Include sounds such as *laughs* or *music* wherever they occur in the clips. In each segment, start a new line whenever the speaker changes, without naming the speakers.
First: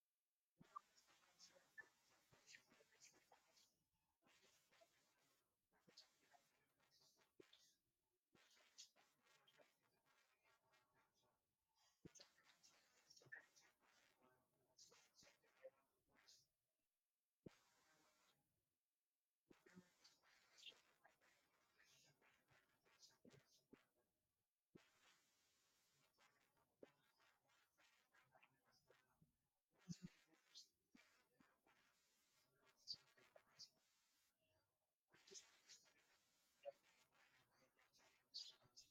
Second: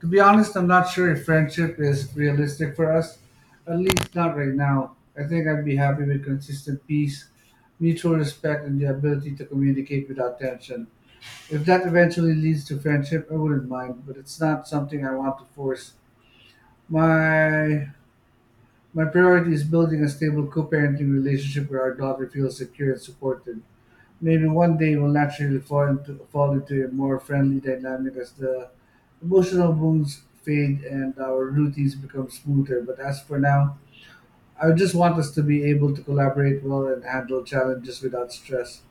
To be honest, I'm not sure if friendship is realistic for us, at least not right now. I think I'd be happy with consistent peace, mutual respect, and the ability to communicate without tension. If that eventually leads to friendship, I wouldn't mind, but it's not something I want to force. My my priority is building a stable co-parenting relationship where our daughter feels secure and supported. Maybe one day will naturally fall into a more friendly dynamic as the emotional wounds fade and our routines become smoother. But as for now, I just want us to be able to collaborate well and handle challenges without stress.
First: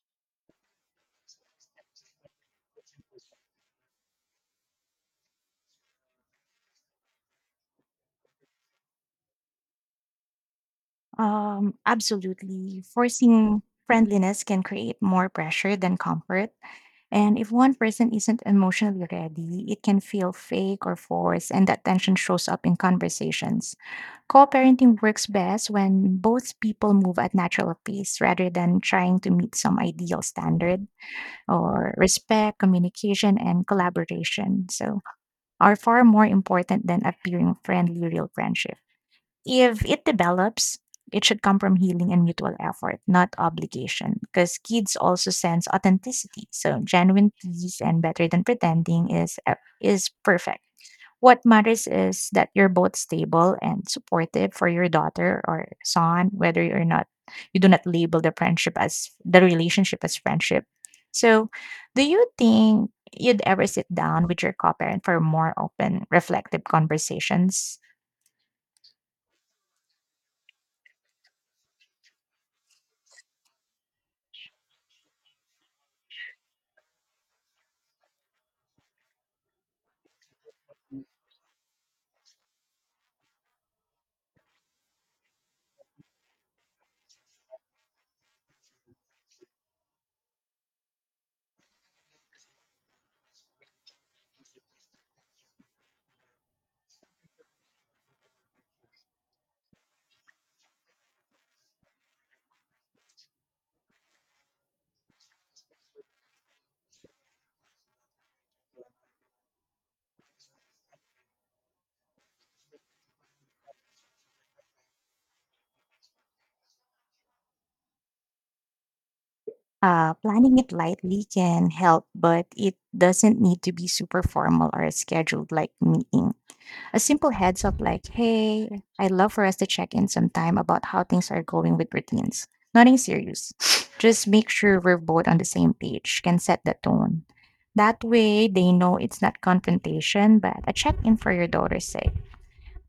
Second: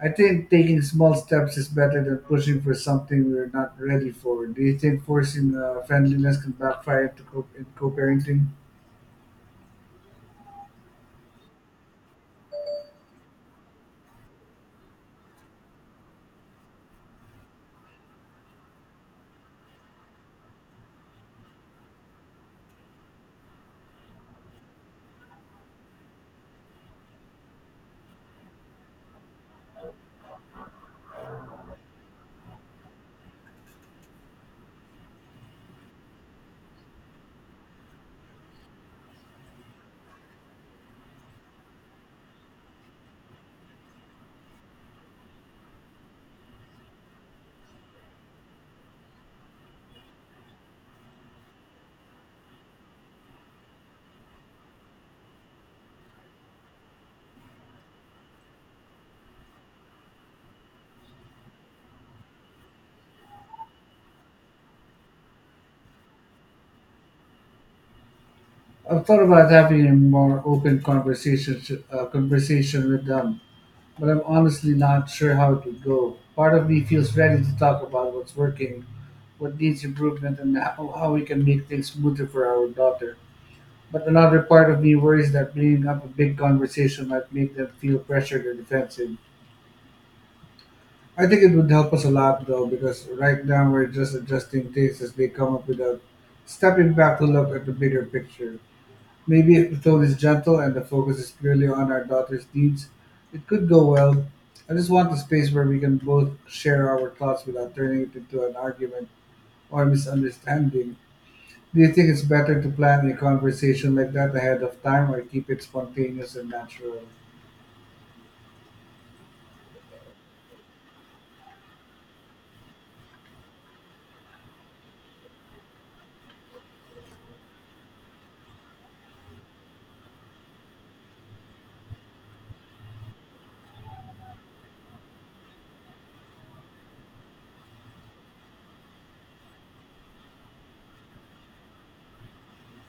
I think taking small steps is better than pushing for something we're not ready for. Do you think forcing friendliness can backfire in co-parenting?
Absolutely. Forcing friendliness can create more pressure than comfort. And if one person isn't emotionally ready, it can feel fake or forced, and that tension shows up in conversations. Co parenting works best when both people move at natural pace rather than trying to meet some ideal standard, or respect, communication, and collaboration. So, are far more important than appearing friendly, real friendship. If it develops, it should come from healing and mutual effort, not obligation, because kids also sense authenticity. So genuine peace and better than pretending is perfect. What matters is that you're both stable and supportive for your daughter or son, whether you're not you do not label the friendship as the relationship as friendship. So, do you think you'd ever sit down with your co-parent for more open, reflective conversations?
I've thought about having a more open conversation with them, but I'm honestly not sure how it would go. Part of me feels ready to talk about what's working, what needs improvement, and how we can make things smoother for our daughter. But another part of me worries that bringing up a big conversation might make them feel pressured or defensive. I think it would help us a lot though, because right now we're just adjusting things as they come up without stepping back to look at the bigger picture. Maybe if the tone is gentle and the focus is purely on our daughter's needs, it could go well. I just want a space where we can both share our thoughts without turning it into an argument or misunderstanding. Do you think it's better to plan a conversation like that ahead of time or keep it spontaneous and natural?
Planning it lightly can help, but it doesn't need to be super formal or scheduled like meeting. A simple heads up like, hey, I'd love for us to check in sometime about how things are going with routines. Nothing serious. *laughs* *sniffs* Just make sure we're both on the same page, can set the tone. That way, they know it's not confrontation, but a check in for your daughter's sake.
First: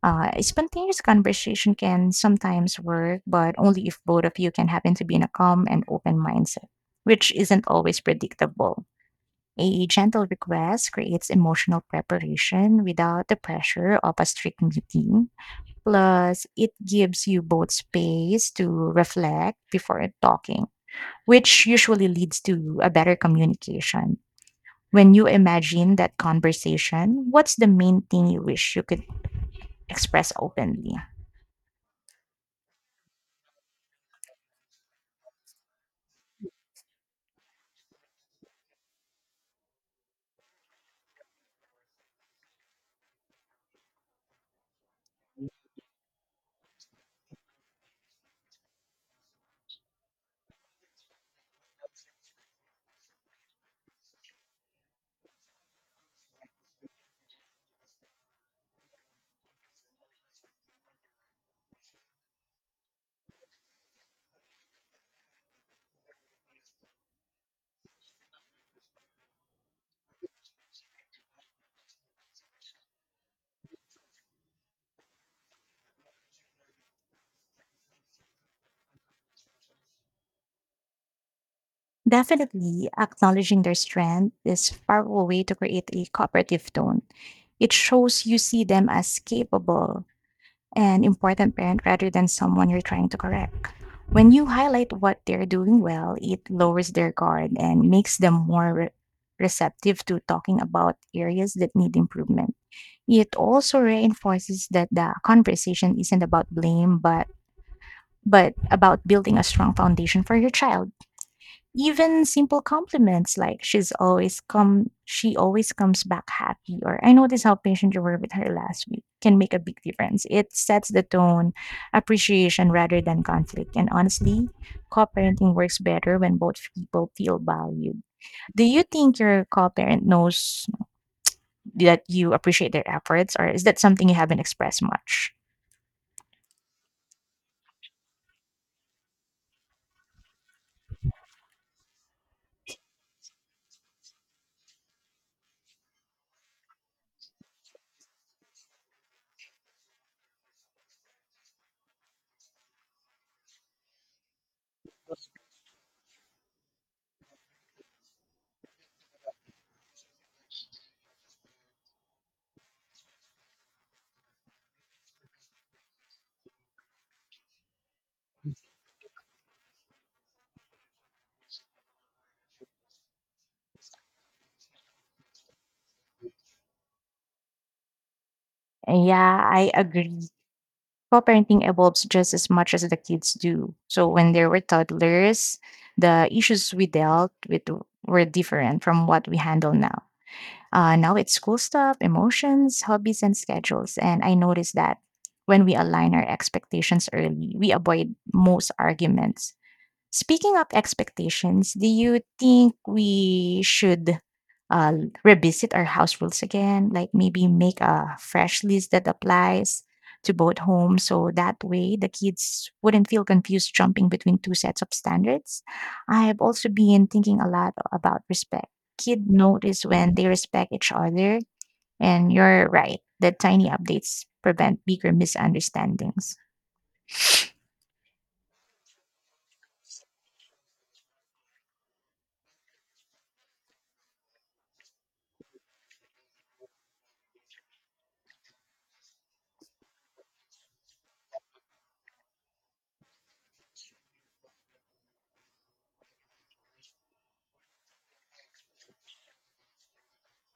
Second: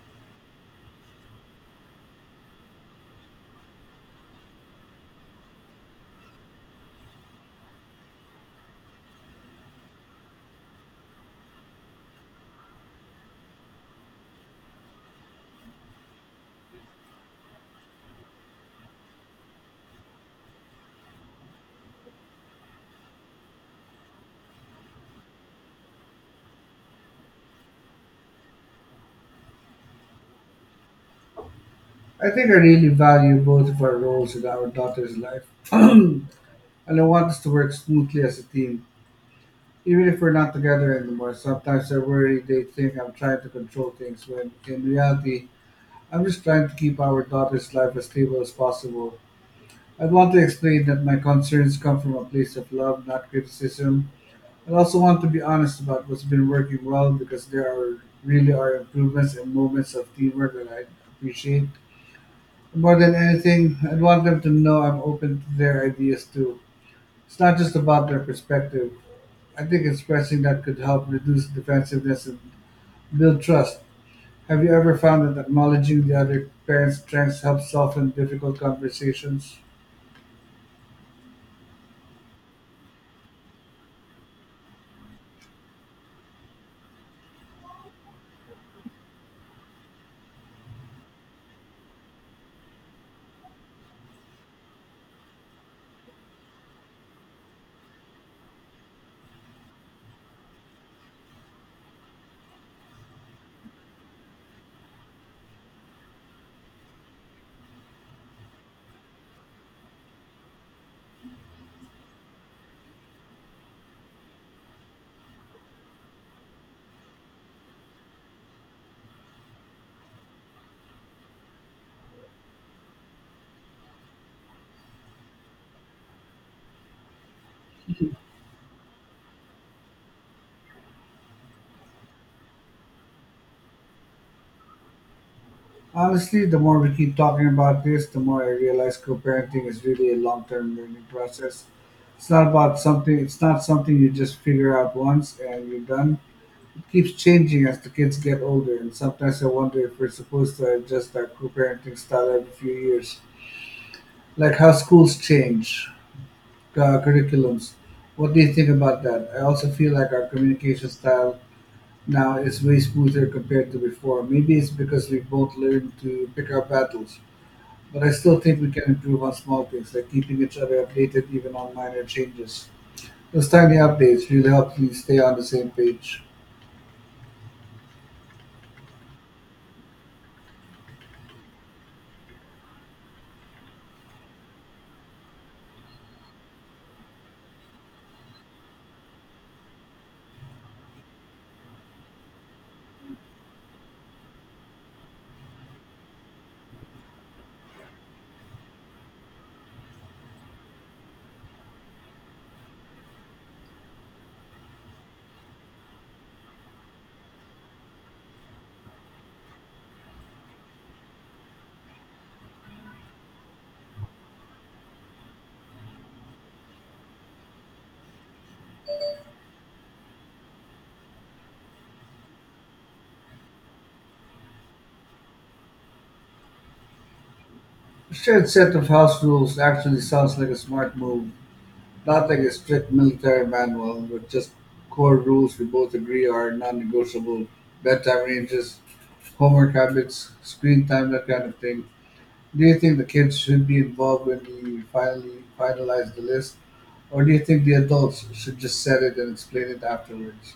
A spontaneous conversation can sometimes work, but only if both of you can happen to be in a calm and open mindset, which isn't always predictable. A gentle request creates emotional preparation without the pressure of a strict meeting. Plus, it gives you both space to reflect before talking, which usually leads to a better communication. When you imagine that conversation, what's the main thing you wish you could express openly?
I think I really value both of our roles in our daughter's life. *clears throat* And I want us to work smoothly as a team. Even if we're not together anymore, sometimes I worry they think I'm trying to control things when in reality I'm just trying to keep our daughter's life as stable as possible. I want to explain that my concerns come from a place of love, not criticism. I also want to be honest about what's been working well, because there are really are improvements and moments of teamwork that I appreciate. More than anything, I want them to know I'm open to their ideas too. It's not just about their perspective. I think expressing that could help reduce defensiveness and build trust. Have you ever found that acknowledging the other parent's strengths helps soften difficult conversations?
Definitely, acknowledging their strength is a powerful way to create a cooperative tone. It shows you see them as capable and important parent rather than someone you're trying to correct. When you highlight what they're doing well, it lowers their guard and makes them more receptive to talking about areas that need improvement. It also reinforces that the conversation isn't about blame, but about building a strong foundation for your child. Even simple compliments like she always comes back happy or I noticed how patient you were with her last week can make a big difference. It sets the tone, appreciation rather than conflict. And honestly, co-parenting works better when both people feel valued. Do you think your co-parent knows that you appreciate their efforts or is that something you haven't expressed much?
Honestly, the more we keep talking about this, the more I realize co-parenting is really a long-term learning process. It's not about something. It's not something you just figure out once and you're done. It keeps changing as the kids get older, and sometimes I wonder if we're supposed to adjust our co-parenting style every few years, like how schools change curriculums. What do you think about that? I also feel like our communication style now it's way smoother compared to before. Maybe it's because we both learned to pick our battles, but I still think we can improve on small things like keeping each other updated even on minor changes. Those tiny updates really help me stay on the same page.
Yeah, I agree. Co-parenting evolves just as much as the kids do. So when they were toddlers, the issues we dealt with were different from what we handle now. Now it's school stuff, emotions, hobbies, and schedules. And I noticed that when we align our expectations early, we avoid most arguments. Speaking of expectations, do you think we should uh, revisit our house rules again, like maybe make a fresh list that applies to both homes. So that way the kids wouldn't feel confused jumping between two sets of standards. I have also been thinking a lot about respect. Kid notice when they respect each other. And you're right, the tiny updates prevent bigger misunderstandings.
A shared set of house rules actually sounds like a smart move, not like a strict military manual but just core rules we both agree are non negotiable: bedtime ranges, homework habits, screen time, that kind of thing. Do you think the kids should be involved when we finally finalize the list, or do you think the adults should just set it and explain it afterwards?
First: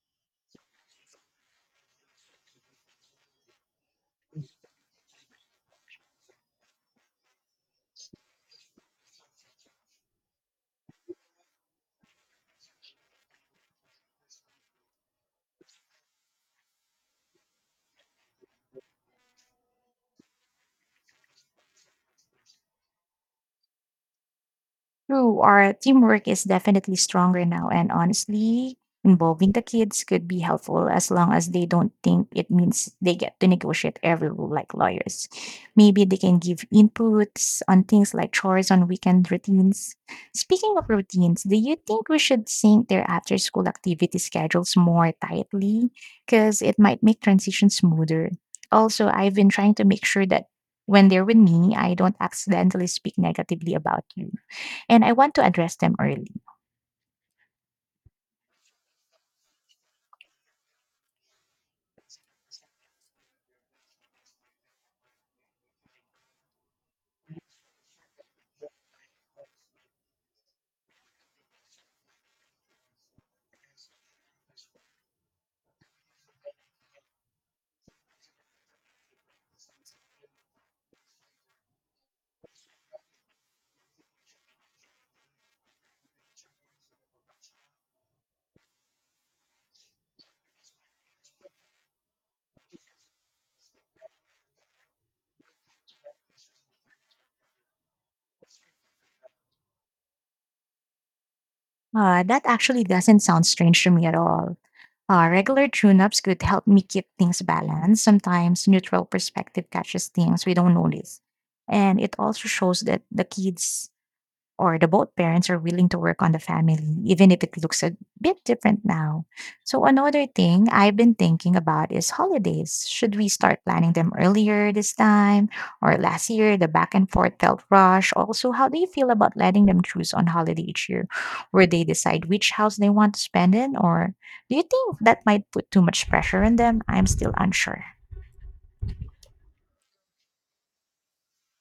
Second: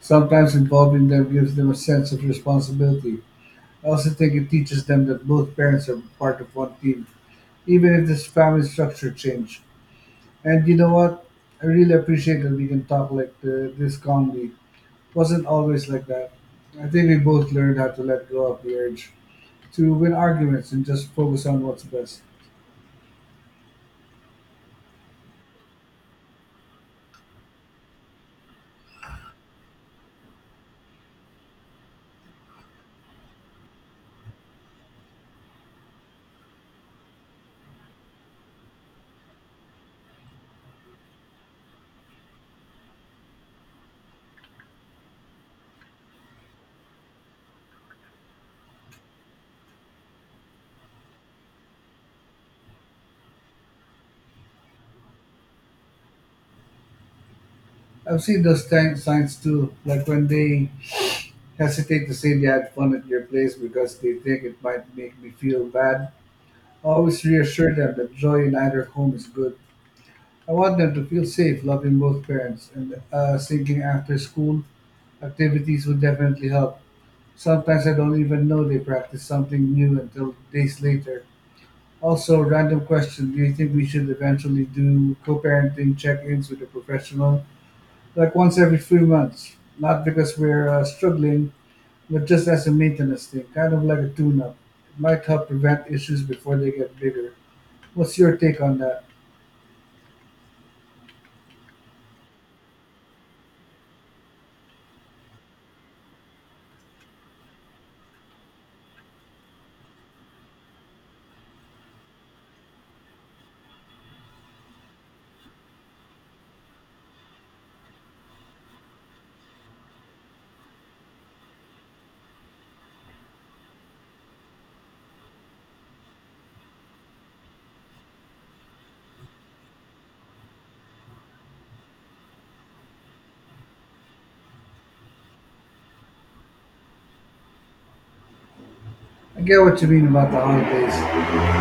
Sometimes involving them gives them a sense of responsibility. I also think it teaches them that both parents are part of one team, even if this family structure change. And you know what? I really appreciate that we can talk like this calmly. Wasn't always like that. I think we both learned how to let go of the urge to win arguments and just focus on what's best.
True, our teamwork is definitely stronger now, and honestly, involving the kids could be helpful as long as they don't think it means they get to negotiate every rule like lawyers. Maybe they can give inputs on things like chores on weekend routines. Speaking of routines, do you think we should sync their after school activity schedules more tightly? Because it might make transition smoother. Also, I've been trying to make sure that when they're with me, I don't accidentally speak negatively about you and I want to address them early.
I've seen those time signs too, like when they hesitate to say they had fun at your place because they think it might make me feel bad. I always reassure them that joy in either home is good. I want them to feel safe loving both parents, and thinking after school activities would definitely help. Sometimes I don't even know they practice something new until days later. Also, random question: do you think we should eventually do co parenting check ins with a professional? Like once every few months. Not because we're struggling, but just as a maintenance thing, kind of like a tune-up. It might help prevent issues before they get bigger. What's your take on that?
That actually doesn't sound strange to me at all. Regular tune ups could help me keep things balanced. Sometimes neutral perspective catches things we don't notice. And it also shows that the kids or the both parents are willing to work on the family, even if it looks a bit different now. So, another thing I've been thinking about is holidays. Should we start planning them earlier this time or last year? The back and forth felt rush. Also, how do you feel about letting them choose on holiday each year where they decide which house they want to spend in? Or do you think that might put too much pressure on them? I'm still unsure.
I get what you mean about the holidays.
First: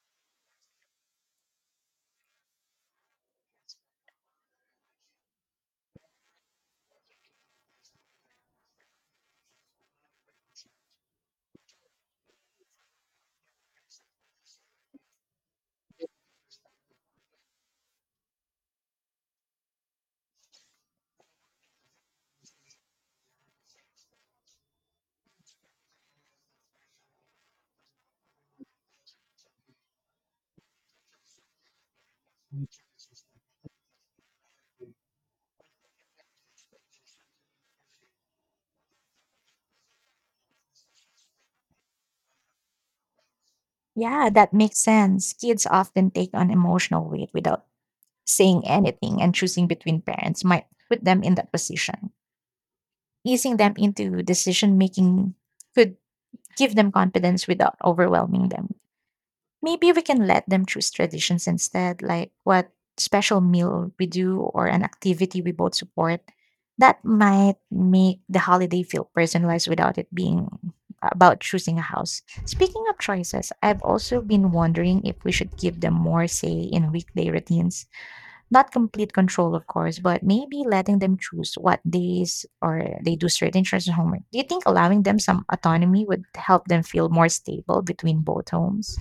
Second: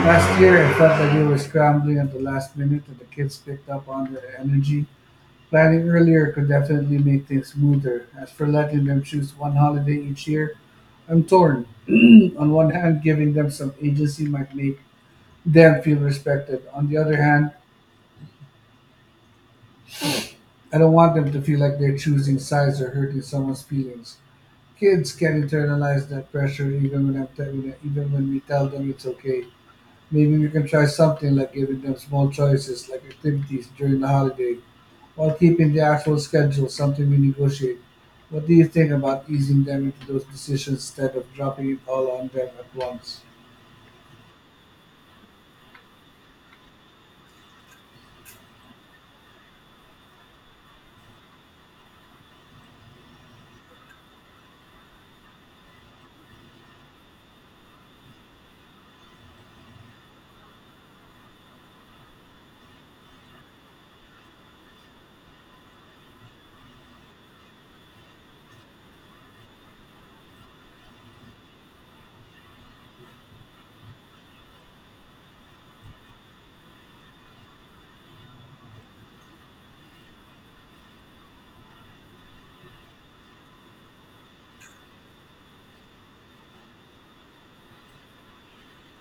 Last year, I felt like we were scrambling at the last minute, and the kids picked up on the energy. Planning earlier could definitely make things smoother. As for letting them choose one holiday each year, I'm torn. *clears throat* On one hand, giving them some agency might make them feel respected. On the other hand, I don't want them to feel like they're choosing sides or hurting someone's feelings. Kids can internalize that pressure even when we tell them it's okay. Maybe we can try something like giving them small choices like activities during the holiday, while keeping the actual schedule something we negotiate. What do you think about easing them into those decisions instead of dropping it all on them at once?
Yeah, that makes sense. Kids often take on emotional weight without saying anything and choosing between parents might put them in that position. Easing them into decision making could give them confidence without overwhelming them. Maybe we can let them choose traditions instead, like what special meal we do or an activity we both support. That might make the holiday feel personalized without it being about choosing a house. Speaking of choices, I've also been wondering if we should give them more say in weekday routines not complete control, of course, but maybe letting them choose what days or they do certain chores and homework. Do you think allowing them some autonomy would help them feel more stable between both homes?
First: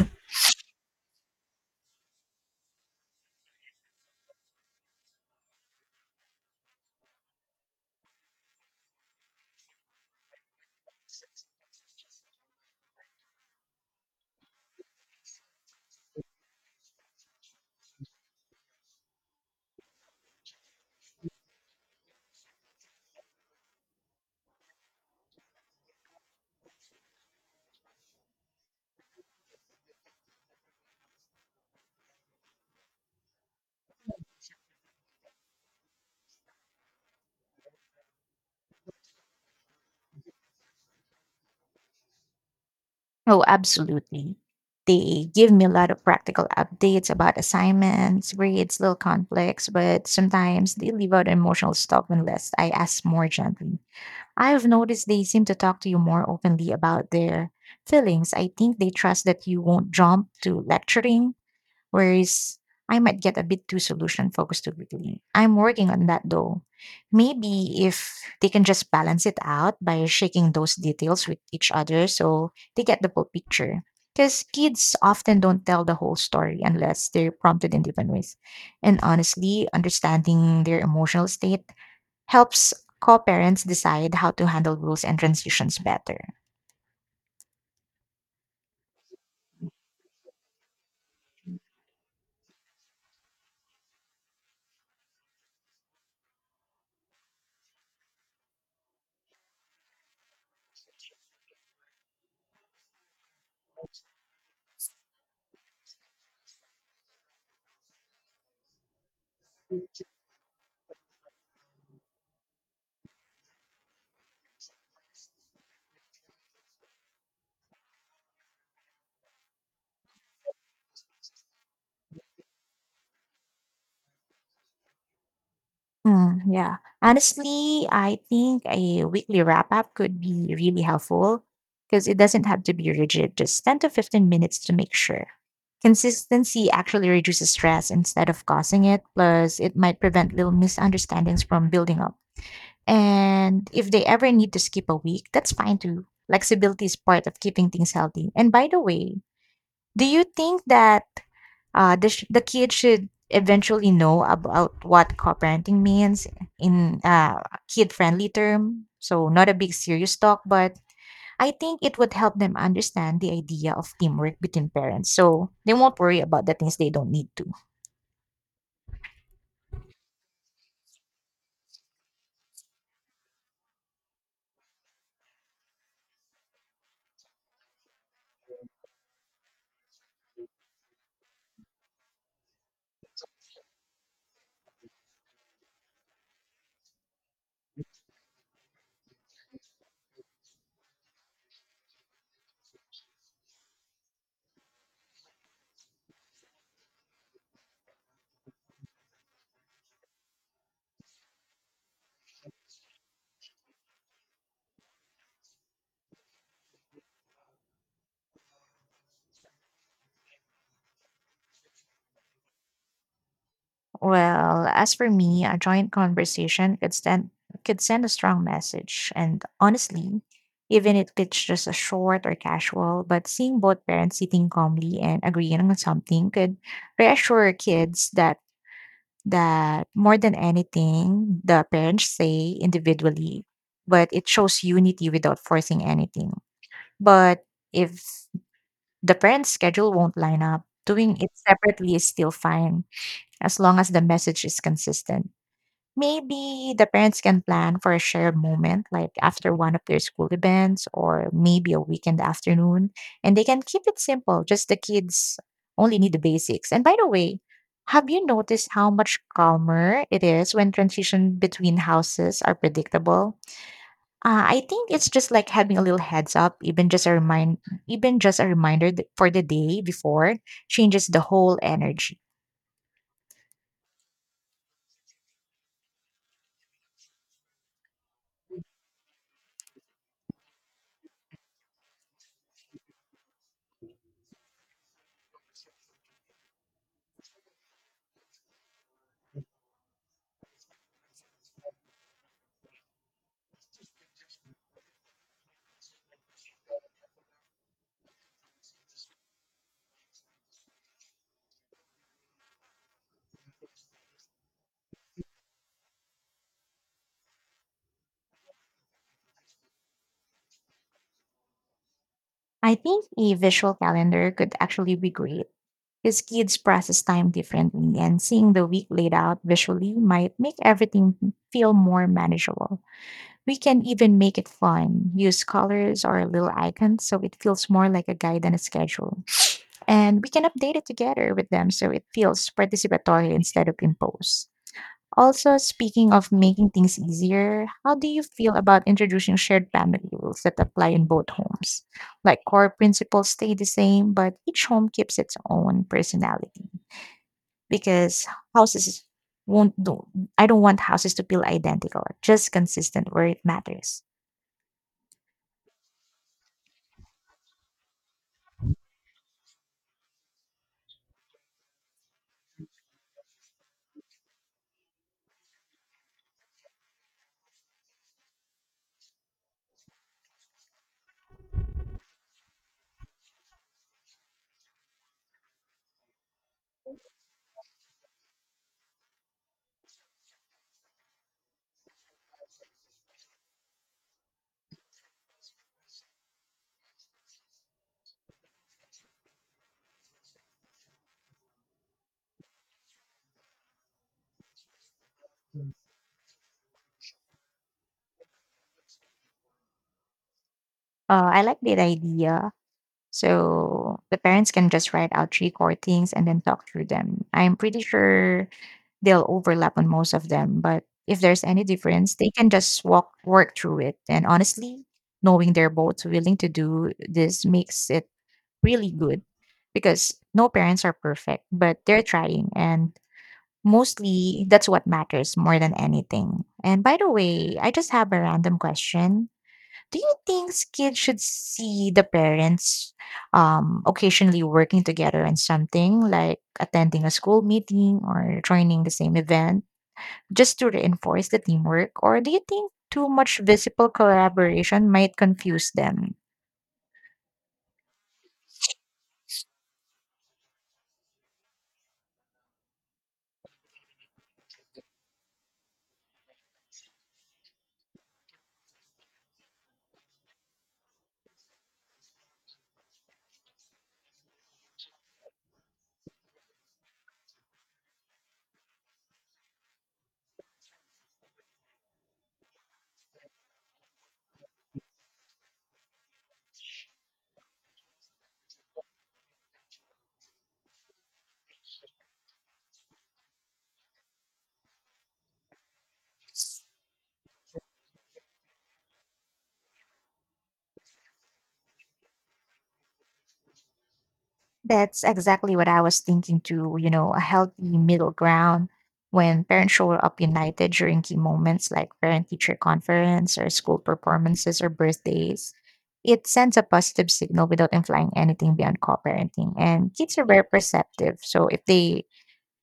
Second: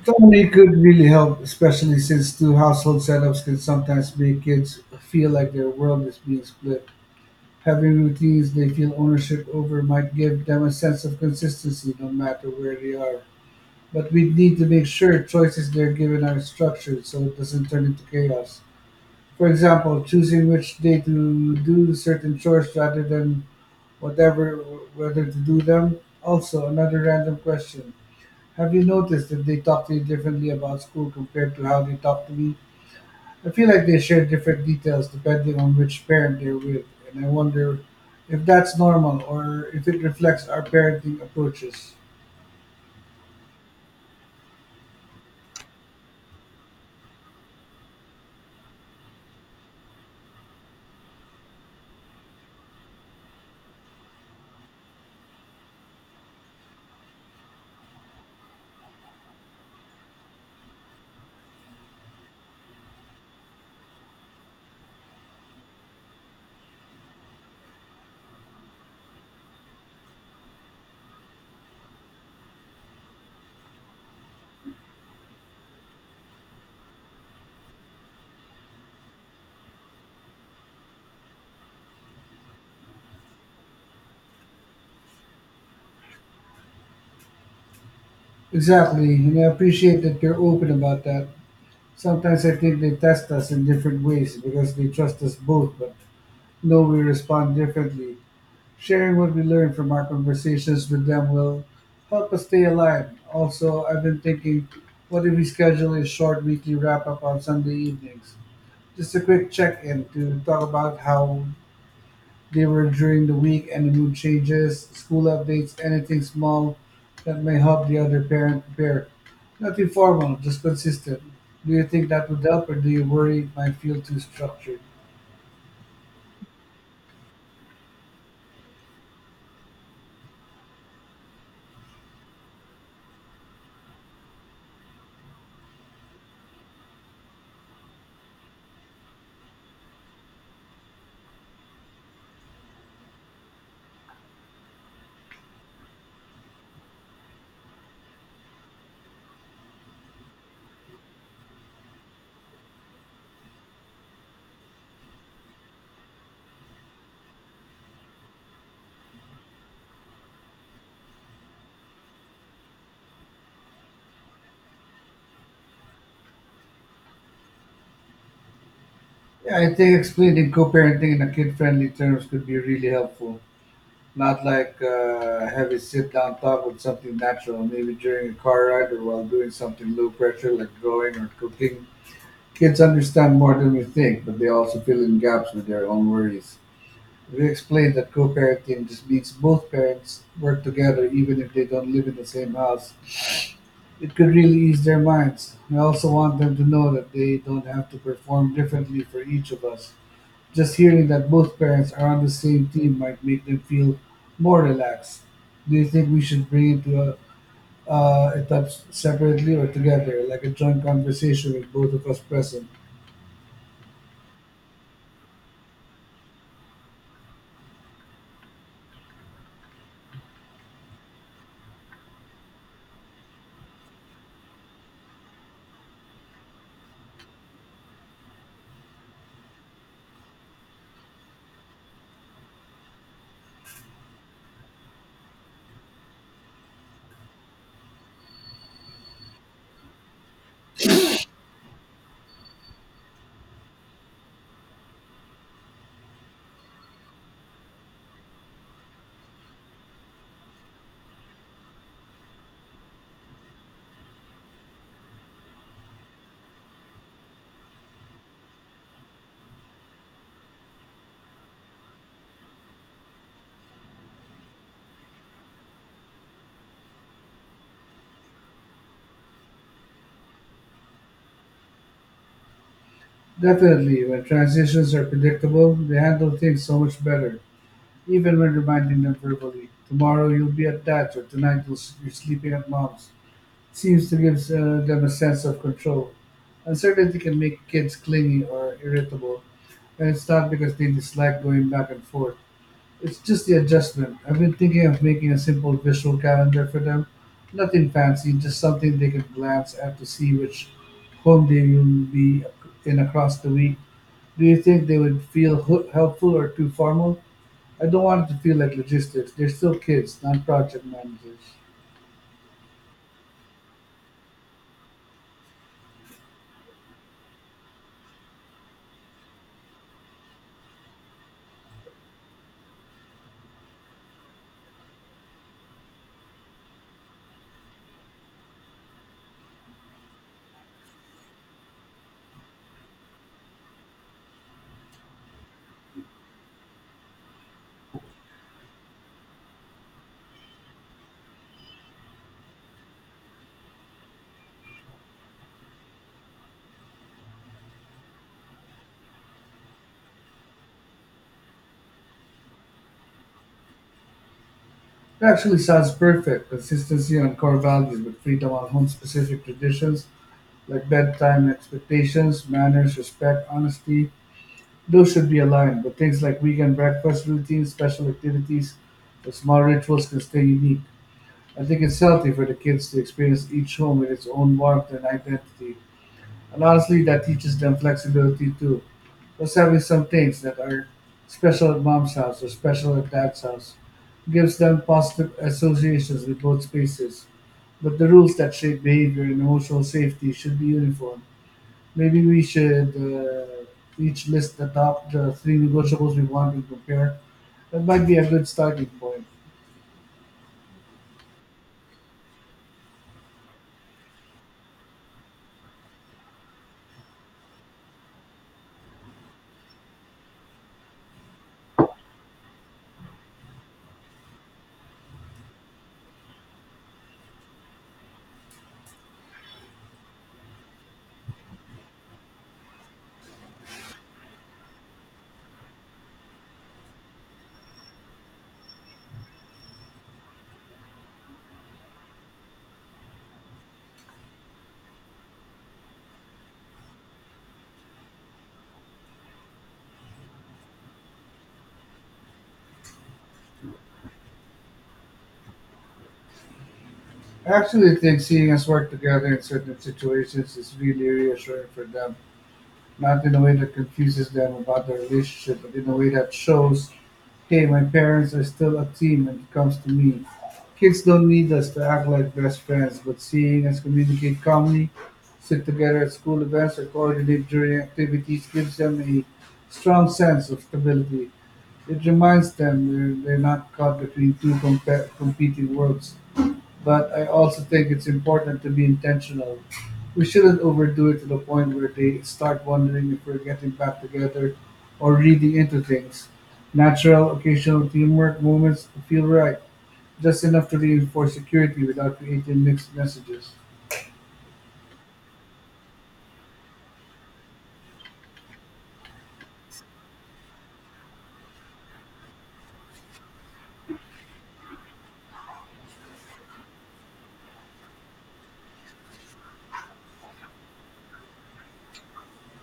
Autonomy could really help, especially since two household setups can sometimes make kids feel like their world is being split. Having routines they feel ownership over might give them a sense of consistency no matter where they are. But we need to make sure choices they're given are structured so it doesn't turn into chaos. For example, choosing which day to do certain chores rather than whatever whether to do them. Also, another random question. Have you noticed that they talk to you differently about school compared to how they talk to me? I feel like they share different details depending on which parent they're with, and I wonder if that's normal or if it reflects our parenting approaches.
Oh, absolutely. They give me a lot of practical updates about assignments, grades, little conflicts, but sometimes they leave out emotional stuff unless I ask more gently. I have noticed they seem to talk to you more openly about their feelings. I think they trust that you won't jump to lecturing whereas I might get a bit too solution focused too quickly. I'm working on that though. Maybe if they can just balance it out by shaking those details with each other so they get the full picture. Because kids often don't tell the whole story unless they're prompted in different ways. And honestly, understanding their emotional state helps co parents decide how to handle rules and transitions better.
Exactly, and I appreciate that you're open about that. Sometimes I think they test us in different ways because they trust us both, but know we respond differently. Sharing what we learn from our conversations with them will help us stay aligned. Also, I've been thinking, what if we schedule a short weekly wrap up on Sunday evenings? Just a quick check-in to talk about how they were during the week, any mood changes, school updates, anything small that may help the other parent prepare. Nothing formal, just consistent. Do you think that would help, or do you worry it might feel too structured?
Hmm, yeah. Honestly, I think a weekly wrap up could be really helpful because it doesn't have to be rigid, just 10 to 15 minutes to make sure. Consistency actually reduces stress instead of causing it, plus, it might prevent little misunderstandings from building up. And if they ever need to skip a week, that's fine too. Flexibility is part of keeping things healthy. And by the way, do you think that the kid should eventually know about what co-parenting means in a kid-friendly term. So not a big serious talk, but I think it would help them understand the idea of teamwork between parents. So they won't worry about the things they don't need to.
Yeah, I think explaining co-parenting in a kid-friendly terms could be really helpful. Not like have a sit-down talk with something natural, maybe during a car ride or while doing something low pressure like drawing or cooking. Kids understand more than we think, but they also fill in gaps with their own worries. We explained that co-parenting just means both parents work together even if they don't live in the same house. It could really ease their minds. I also want them to know that they don't have to perform differently for each of us. Just hearing that both parents are on the same team might make them feel more relaxed. Do you think we should bring it to a it up separately or together, like a joint conversation with both of us present?
Well, as for me, a joint conversation could send a strong message. And honestly, even if it's just a short or casual, but seeing both parents sitting calmly and agreeing on something could reassure kids that more than anything, the parents say individually, but it shows unity without forcing anything. But if the parents' schedule won't line up, doing it separately is still fine as long as the message is consistent. Maybe the parents can plan for a shared moment, like after one of their school events or maybe a weekend afternoon. And they can keep it simple, just the kids only need the basics. And by the way, have you noticed how much calmer it is when transition between houses are predictable? I think it's just like having a little heads up, even just a reminder for the day before changes the whole energy.
Definitely, when transitions are predictable, they handle things so much better, even when reminding them verbally. Tomorrow you'll be at that, or tonight you're sleeping at mom's. Seems to give them a sense of control. Uncertainty can make kids clingy or irritable, and it's not because they dislike going back and forth. It's just the adjustment. I've been thinking of making a simple visual calendar for them. Nothing fancy, just something they can glance at to see which home they will be in across the week. Do you think they would feel helpful or too formal? I don't want it to feel like logistics. They're still kids, not project managers.
I think a visual calendar could actually be great because kids process time differently, and seeing the week laid out visually might make everything feel more manageable. We can even make it fun, use colors or little icons so it feels more like a guide than a schedule. And we can update it together with them so it feels participatory instead of imposed. Also, speaking of making things easier, how do you feel about introducing shared family rules that apply in both homes? Like core principles stay the same, but each home keeps its own personality because houses won't do I don't want houses to feel identical, just consistent where it matters.
It actually sounds perfect. Consistency on core values, but freedom on home specific traditions like bedtime expectations, manners, respect, honesty. Those should be aligned, but things like weekend breakfast routines, special activities, or small rituals can stay unique. I think it's healthy for the kids to experience each home with its own warmth and identity. And honestly, that teaches them flexibility too. Plus, having some things that are special at mom's house or special at dad's house gives them positive associations with both spaces. But the rules that shape behavior and emotional safety should be uniform. Maybe we should each list the three negotiables we want to compare. That might be a good starting point.
I like that idea. So the parents can just write out three core things and then talk through them. I'm pretty sure they'll overlap on most of them, but if there's any difference, they can just walk work through it. And honestly, knowing they're both willing to do this makes it really good because no parents are perfect, but they're trying and mostly, that's what matters more than anything. And by the way, I just have a random question. Do you think kids should see the parents occasionally working together on something like attending a school meeting or joining the same event just to reinforce the teamwork? Or do you think too much visible collaboration might confuse them?
I actually think seeing us work together in certain situations is really reassuring for them. Not in a way that confuses them about their relationship, but in a way that shows, hey, my parents are still a team when it comes to me. Kids don't need us to act like best friends, but seeing us communicate calmly, sit together at school events, or coordinate during activities gives them a strong sense of stability. It reminds them they're not caught between two competing worlds. But I also think it's important to be intentional. We shouldn't overdo it to the point where they start wondering if we're getting back together or reading into things. Natural, occasional teamwork moments feel right, just enough to reinforce security without creating mixed messages.
That's exactly what I was thinking too, you know, a healthy middle ground when parents show up united during key moments like parent teacher conference or school performances or birthdays. It sends a positive signal without implying anything beyond co-parenting. And kids are very perceptive. So if they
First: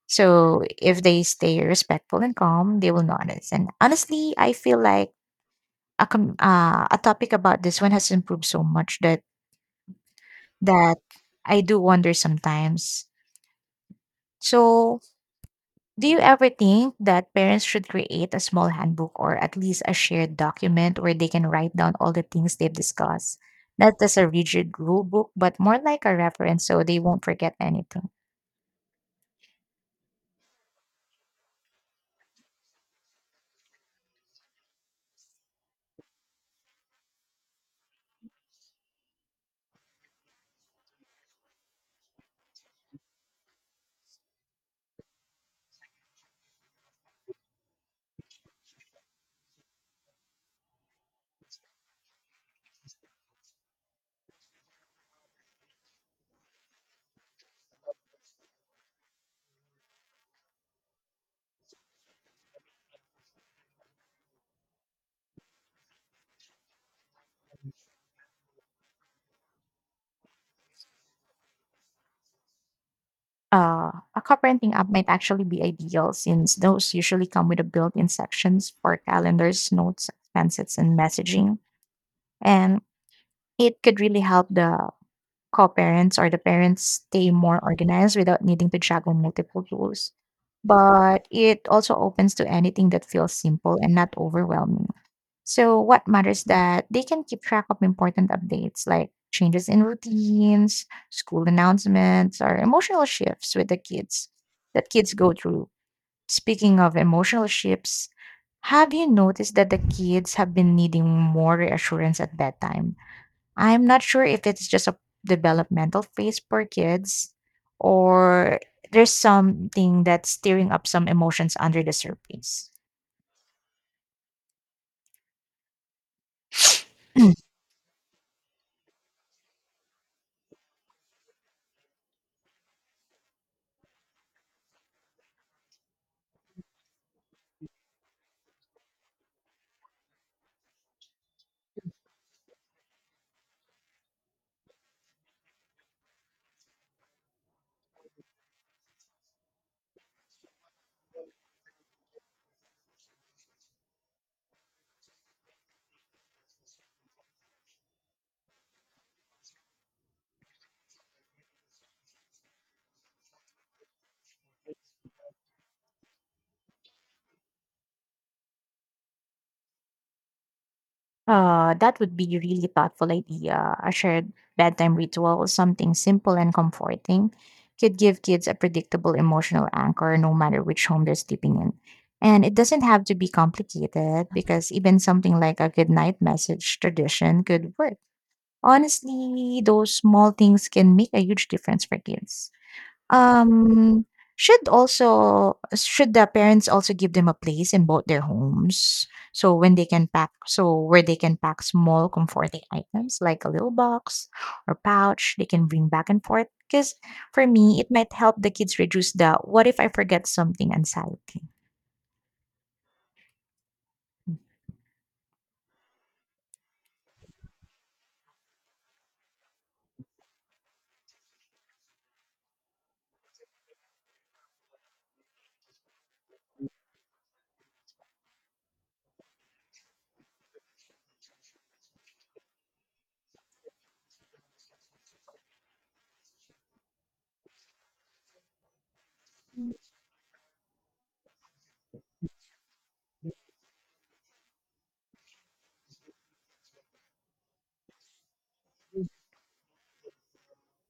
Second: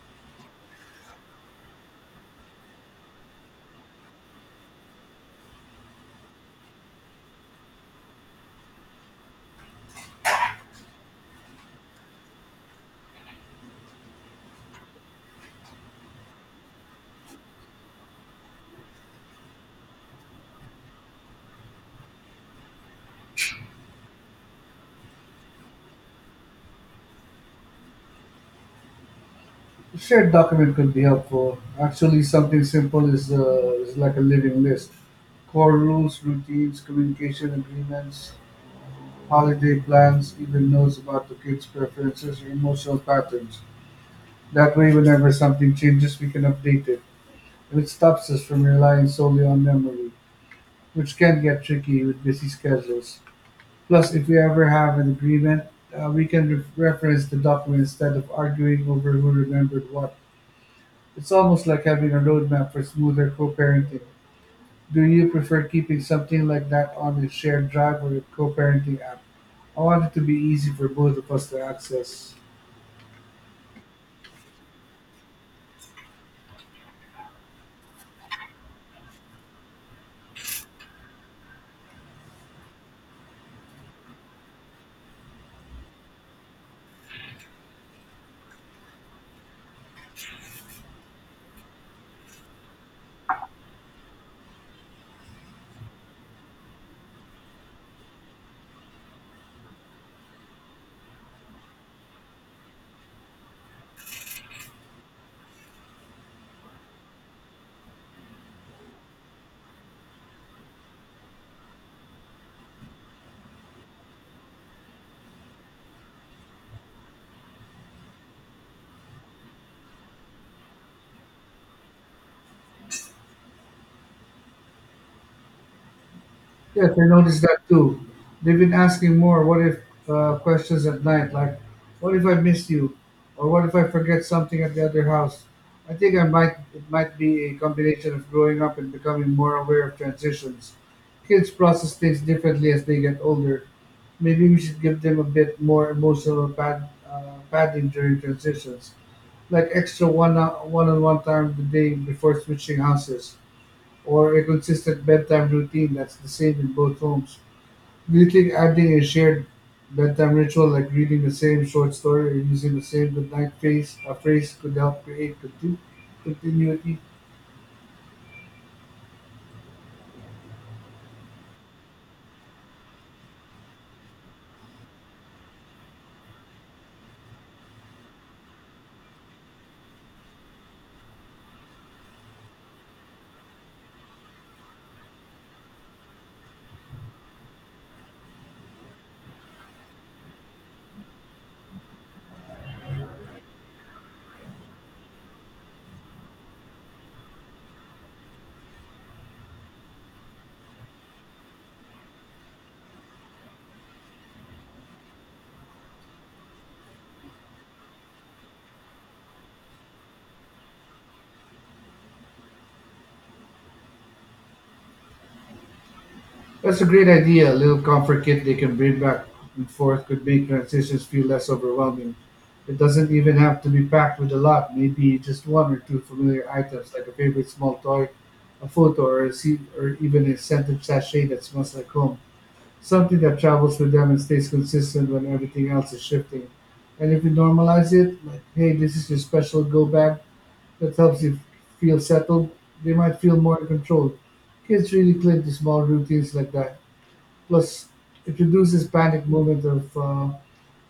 so if they stay respectful and calm, they will notice. And honestly, I feel like a topic about this one has improved so much that I do wonder sometimes. So, do you ever think that parents should create a small handbook or at least a shared document where they can write down all the things they've discussed? Not as a rigid rule book, but more like a reference so they won't forget anything.
A shared document could be helpful. Actually, something simple is like a living list: core rules, routines, communication agreements, holiday plans, even knows about the kids' preferences or emotional patterns. That way, whenever something changes, we can update it, and it stops us from relying solely on memory, which can get tricky with busy schedules. Plus, if we ever have an agreement, we can reference the document instead of arguing over who remembered what. It's almost like having a roadmap for smoother co parenting. Do you prefer keeping something like that on a shared drive or a co-parenting app? I want it to be easy for both of us to access.
A co-parenting app might actually be ideal since those usually come with a built-in sections for calendars, notes, expenses, and messaging. And it could really help the co-parents or the parents stay more organized without needing to juggle multiple roles. But it also opens to anything that feels simple and not overwhelming. So what matters that they can keep track of important updates like changes in routines, school announcements, or emotional shifts with the kids that kids go through. Speaking of emotional shifts, have you noticed that the kids have been needing more reassurance at bedtime? I'm not sure if it's just a developmental phase for kids, or there's something that's stirring up some emotions under the surface.
Yes, I noticed that too. They've been asking more what if questions at night, like, what if I miss you? Or what if I forget something at the other house? I think I might it might be a combination of growing up and becoming more aware of transitions. Kids process things differently as they get older. Maybe we should give them a bit more emotional padding during transitions, like extra one on one time the day before switching houses or a consistent bedtime routine that's the same in both homes. Do you think adding a shared bedtime ritual like reading the same short story or using the same goodnight phrase could help create continuity?
That would be a really thoughtful idea. A shared bedtime ritual or something simple and comforting could give kids a predictable emotional anchor no matter which home they're sleeping in. And it doesn't have to be complicated, because even something like a good night message tradition could work. Honestly, those small things can make a huge difference for kids. Um, should the parents also give them a place in both their homes so where they can pack small comforting items like a little box or pouch they can bring back and forth, because for me it might help the kids reduce the what if I forget something anxiety.
That's a great idea. A little comfort kit they can bring back and forth could make transitions feel less overwhelming. It doesn't even have to be packed with a lot, maybe just one or two familiar items like a favorite small toy, a photo, or a seat, or even a scented sachet that smells like home. Something that travels with them and stays consistent when everything else is shifting. And if you normalize it, like, hey, this is your special
Hmm.
go bag that helps you feel settled, they might feel more in control. Kids really cling to small routines like that. Plus, it reduces panic moment of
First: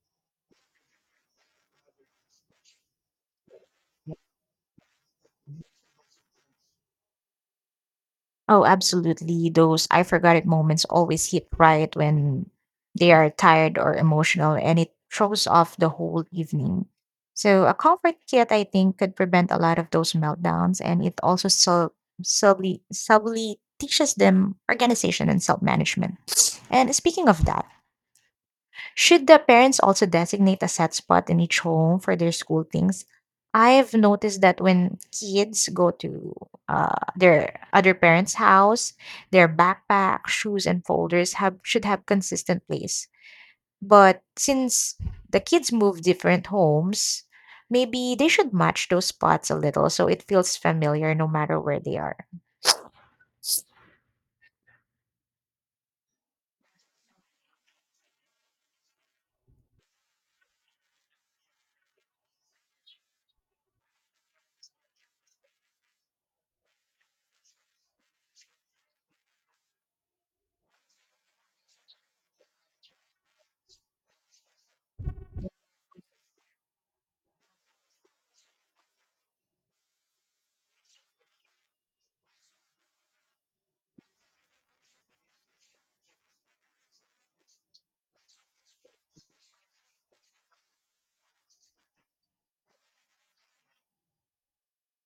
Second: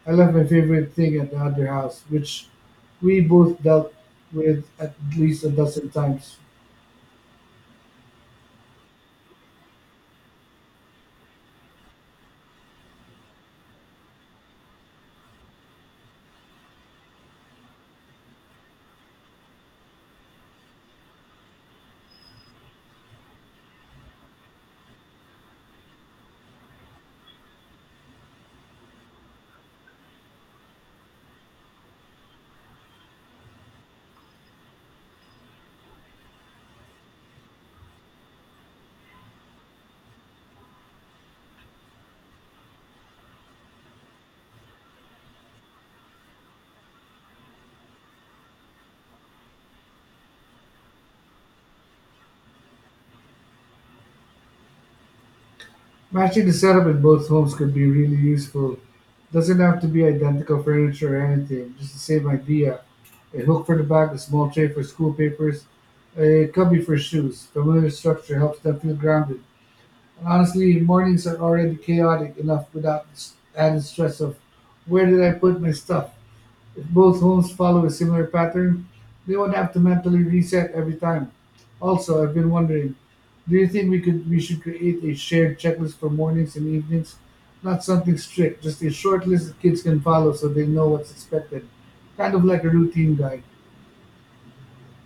I left my favorite thing at the other house, which we both dealt with at least a dozen times.
Oh, absolutely. Those I forgot it moments always hit right when they are tired or emotional, and it throws off the whole evening. So, a comfort kit, I think, could prevent a lot of those meltdowns, and it also subtly teaches them organization and self management. And speaking of that, should the parents also designate a set spot in each home for their school things? I've noticed that when kids go to their other parents' house, their backpack, shoes, and folders have should have consistent place. But since the kids move different homes, maybe they should match those spots a little so it feels familiar no matter where they are.
Matching the setup in both homes could be really useful. Doesn't have to be identical furniture or anything, just the same idea. A hook for the bag, a small tray for school papers, a cubby for shoes. Familiar structure helps them feel grounded. And honestly, mornings are already chaotic enough without the added stress of where did I put my stuff? If both homes follow a similar pattern, they won't have to mentally reset every time. Also, I've been wondering, do you think we should create a shared checklist for mornings and evenings? Not something strict, just a short list that kids can follow so they know what's expected. Kind of like a routine guide.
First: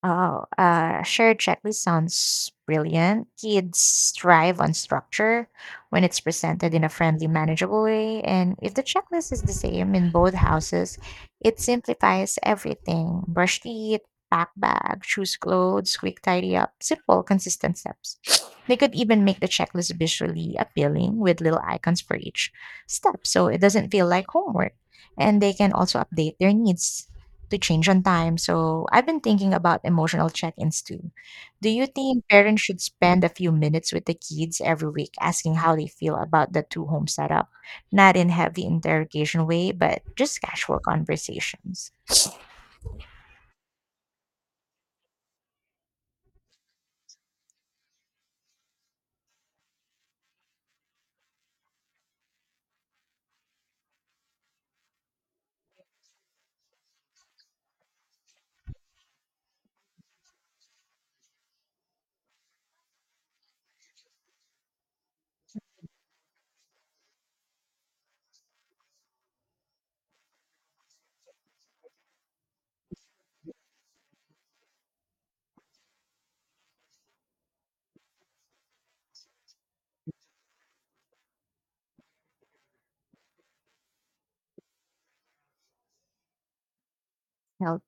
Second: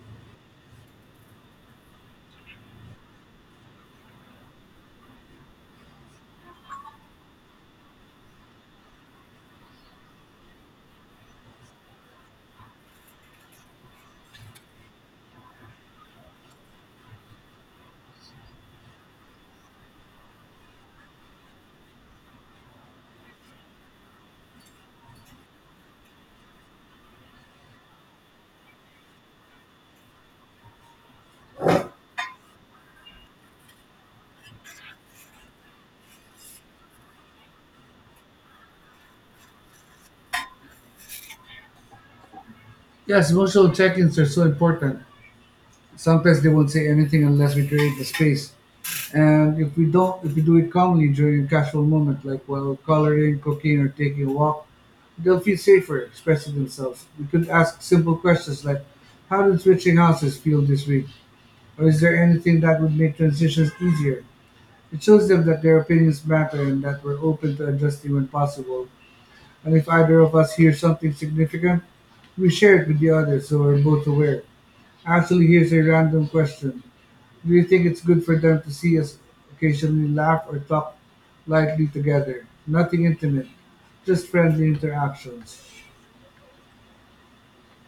Oh, Shared checklist sounds brilliant. Kids thrive on structure when it's presented in a friendly, manageable way. And if the checklist is the same in both houses, it simplifies everything. Brush teeth, pack bag, choose clothes, quick tidy up, simple, consistent steps. They could even make the checklist visually appealing with little icons for each step so it doesn't feel like homework. And they can also update their needs to change on time. So I've been thinking about emotional check ins too. Do you think parents should spend a few minutes with the kids every week asking how they feel about the two home setup? Not in heavy interrogation way, but just casual conversations.
Yes, emotional check-ins are so important. Sometimes they won't say anything unless we create the space. And if we do it calmly during a casual moment, like while coloring, cooking, or taking a walk, they'll feel safer expressing themselves. We could ask simple questions like, how did switching houses feel this week? Or is there anything that would make transitions easier? It shows them that their opinions matter and that we're open to adjusting when possible. And if either of us hears something significant, we share it with the other so we're both aware. Actually, here's a random question: do you think it's good for them to see us occasionally laugh or talk lightly together? Nothing intimate, just friendly interactions.
Healthy.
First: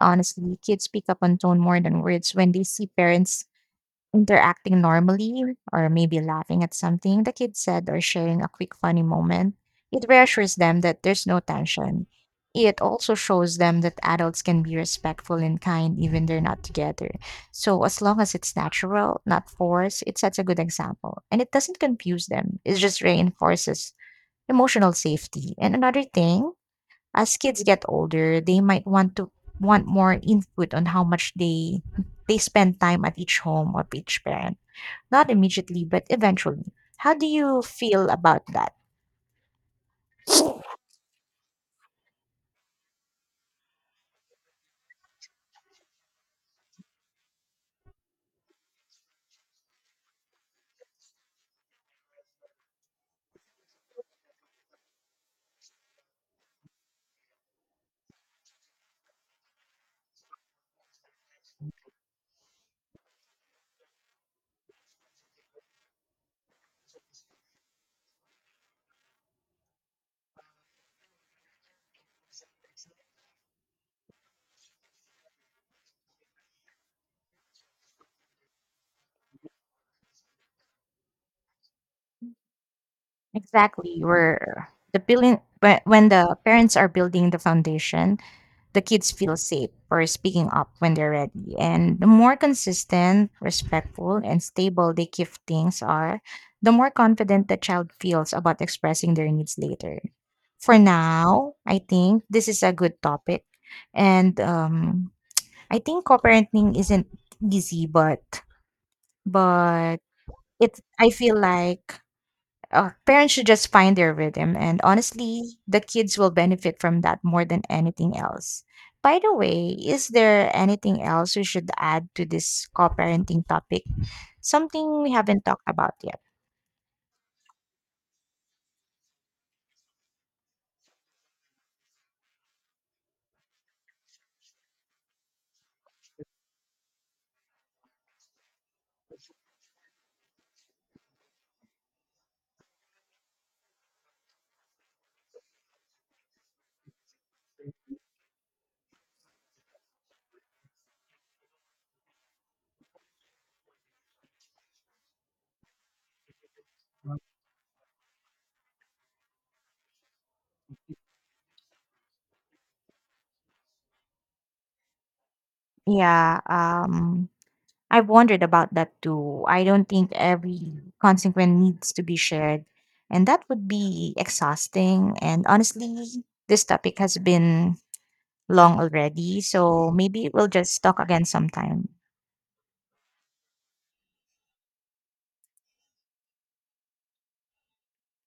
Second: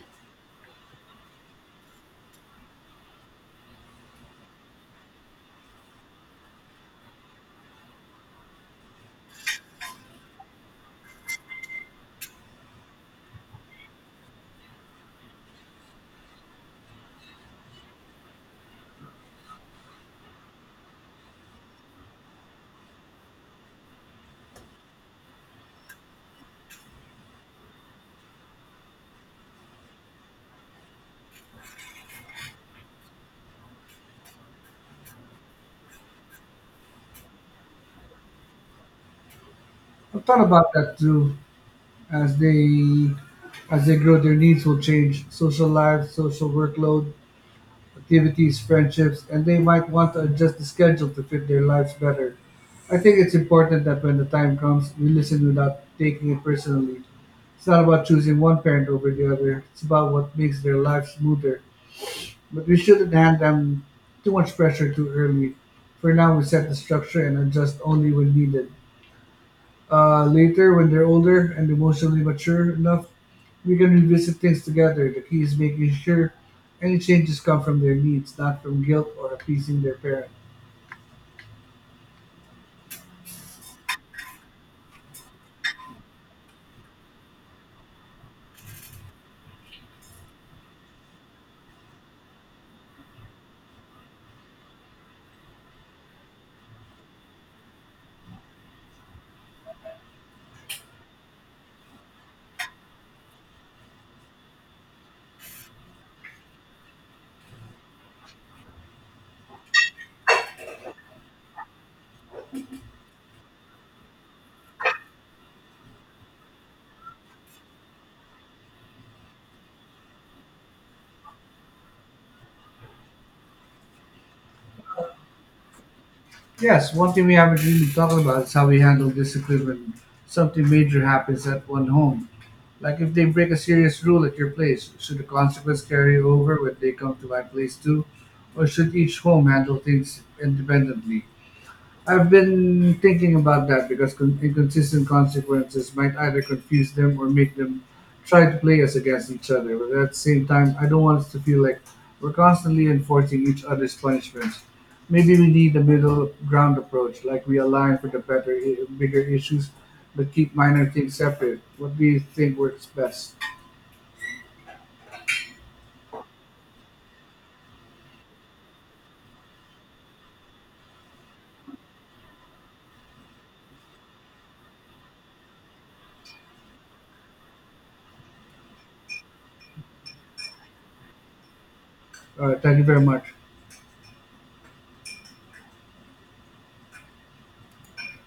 Honestly, kids pick up on tone more than words. When they see parents interacting normally, or maybe laughing at something the kid said or sharing a quick funny moment, it reassures them that there's no tension. It also shows them that adults can be respectful and kind even they're not together. So as long as it's natural, not forced, it sets a good example and it doesn't confuse them. It just reinforces emotional safety. And another thing, as kids get older, they might want more input on how much they spend time at each home of each parent, not immediately, but eventually. How do you feel about that?
I've thought about that too. As they as they grow, their needs will change. Social lives, social workload, activities, friendships, and they might want to adjust the schedule to fit their lives better. I think it's important that when the time comes, we listen without taking it personally. It's not about choosing one parent over the other. It's about what makes their life smoother. But we shouldn't hand them too much pressure too early. For now, we set the structure and adjust only when needed. Later, when they're older and emotionally mature enough, we can revisit things together. The key is making sure any changes come from their needs, not from guilt or appeasing their parents.
Exactly, where the building when the parents are building the foundation, the kids feel safe for speaking up when they're ready. And the more consistent, respectful, and stable they give things are, the more confident the child feels about expressing their needs later. For now, I think this is a good topic, and I think co-parenting isn't easy, but It's I feel like parents should just find their rhythm, and honestly, the kids will benefit from that more than anything else. By the way, is there anything else we should add to this co-parenting topic? Something we haven't talked about yet.
Yes, one thing we haven't really talked about is how we handle discipline when something major happens at one home. Like if they break a serious rule at your place, should the consequence carry over when they come to my place too? Or should each home handle things independently? I've been thinking about that because inconsistent consequences might either confuse them or make them try to play us against each other. But at the same time, I don't want us to feel like we're constantly enforcing each other's punishments. Maybe we need a middle ground approach, like we align for the bigger issues, but keep minor things separate. What do you think works best?
Yeah, I've wondered about that too. I don't think every consequence needs to be shared, and that would be exhausting. And honestly, this topic has been long already, so maybe we'll just talk again sometime.
Thank you very much.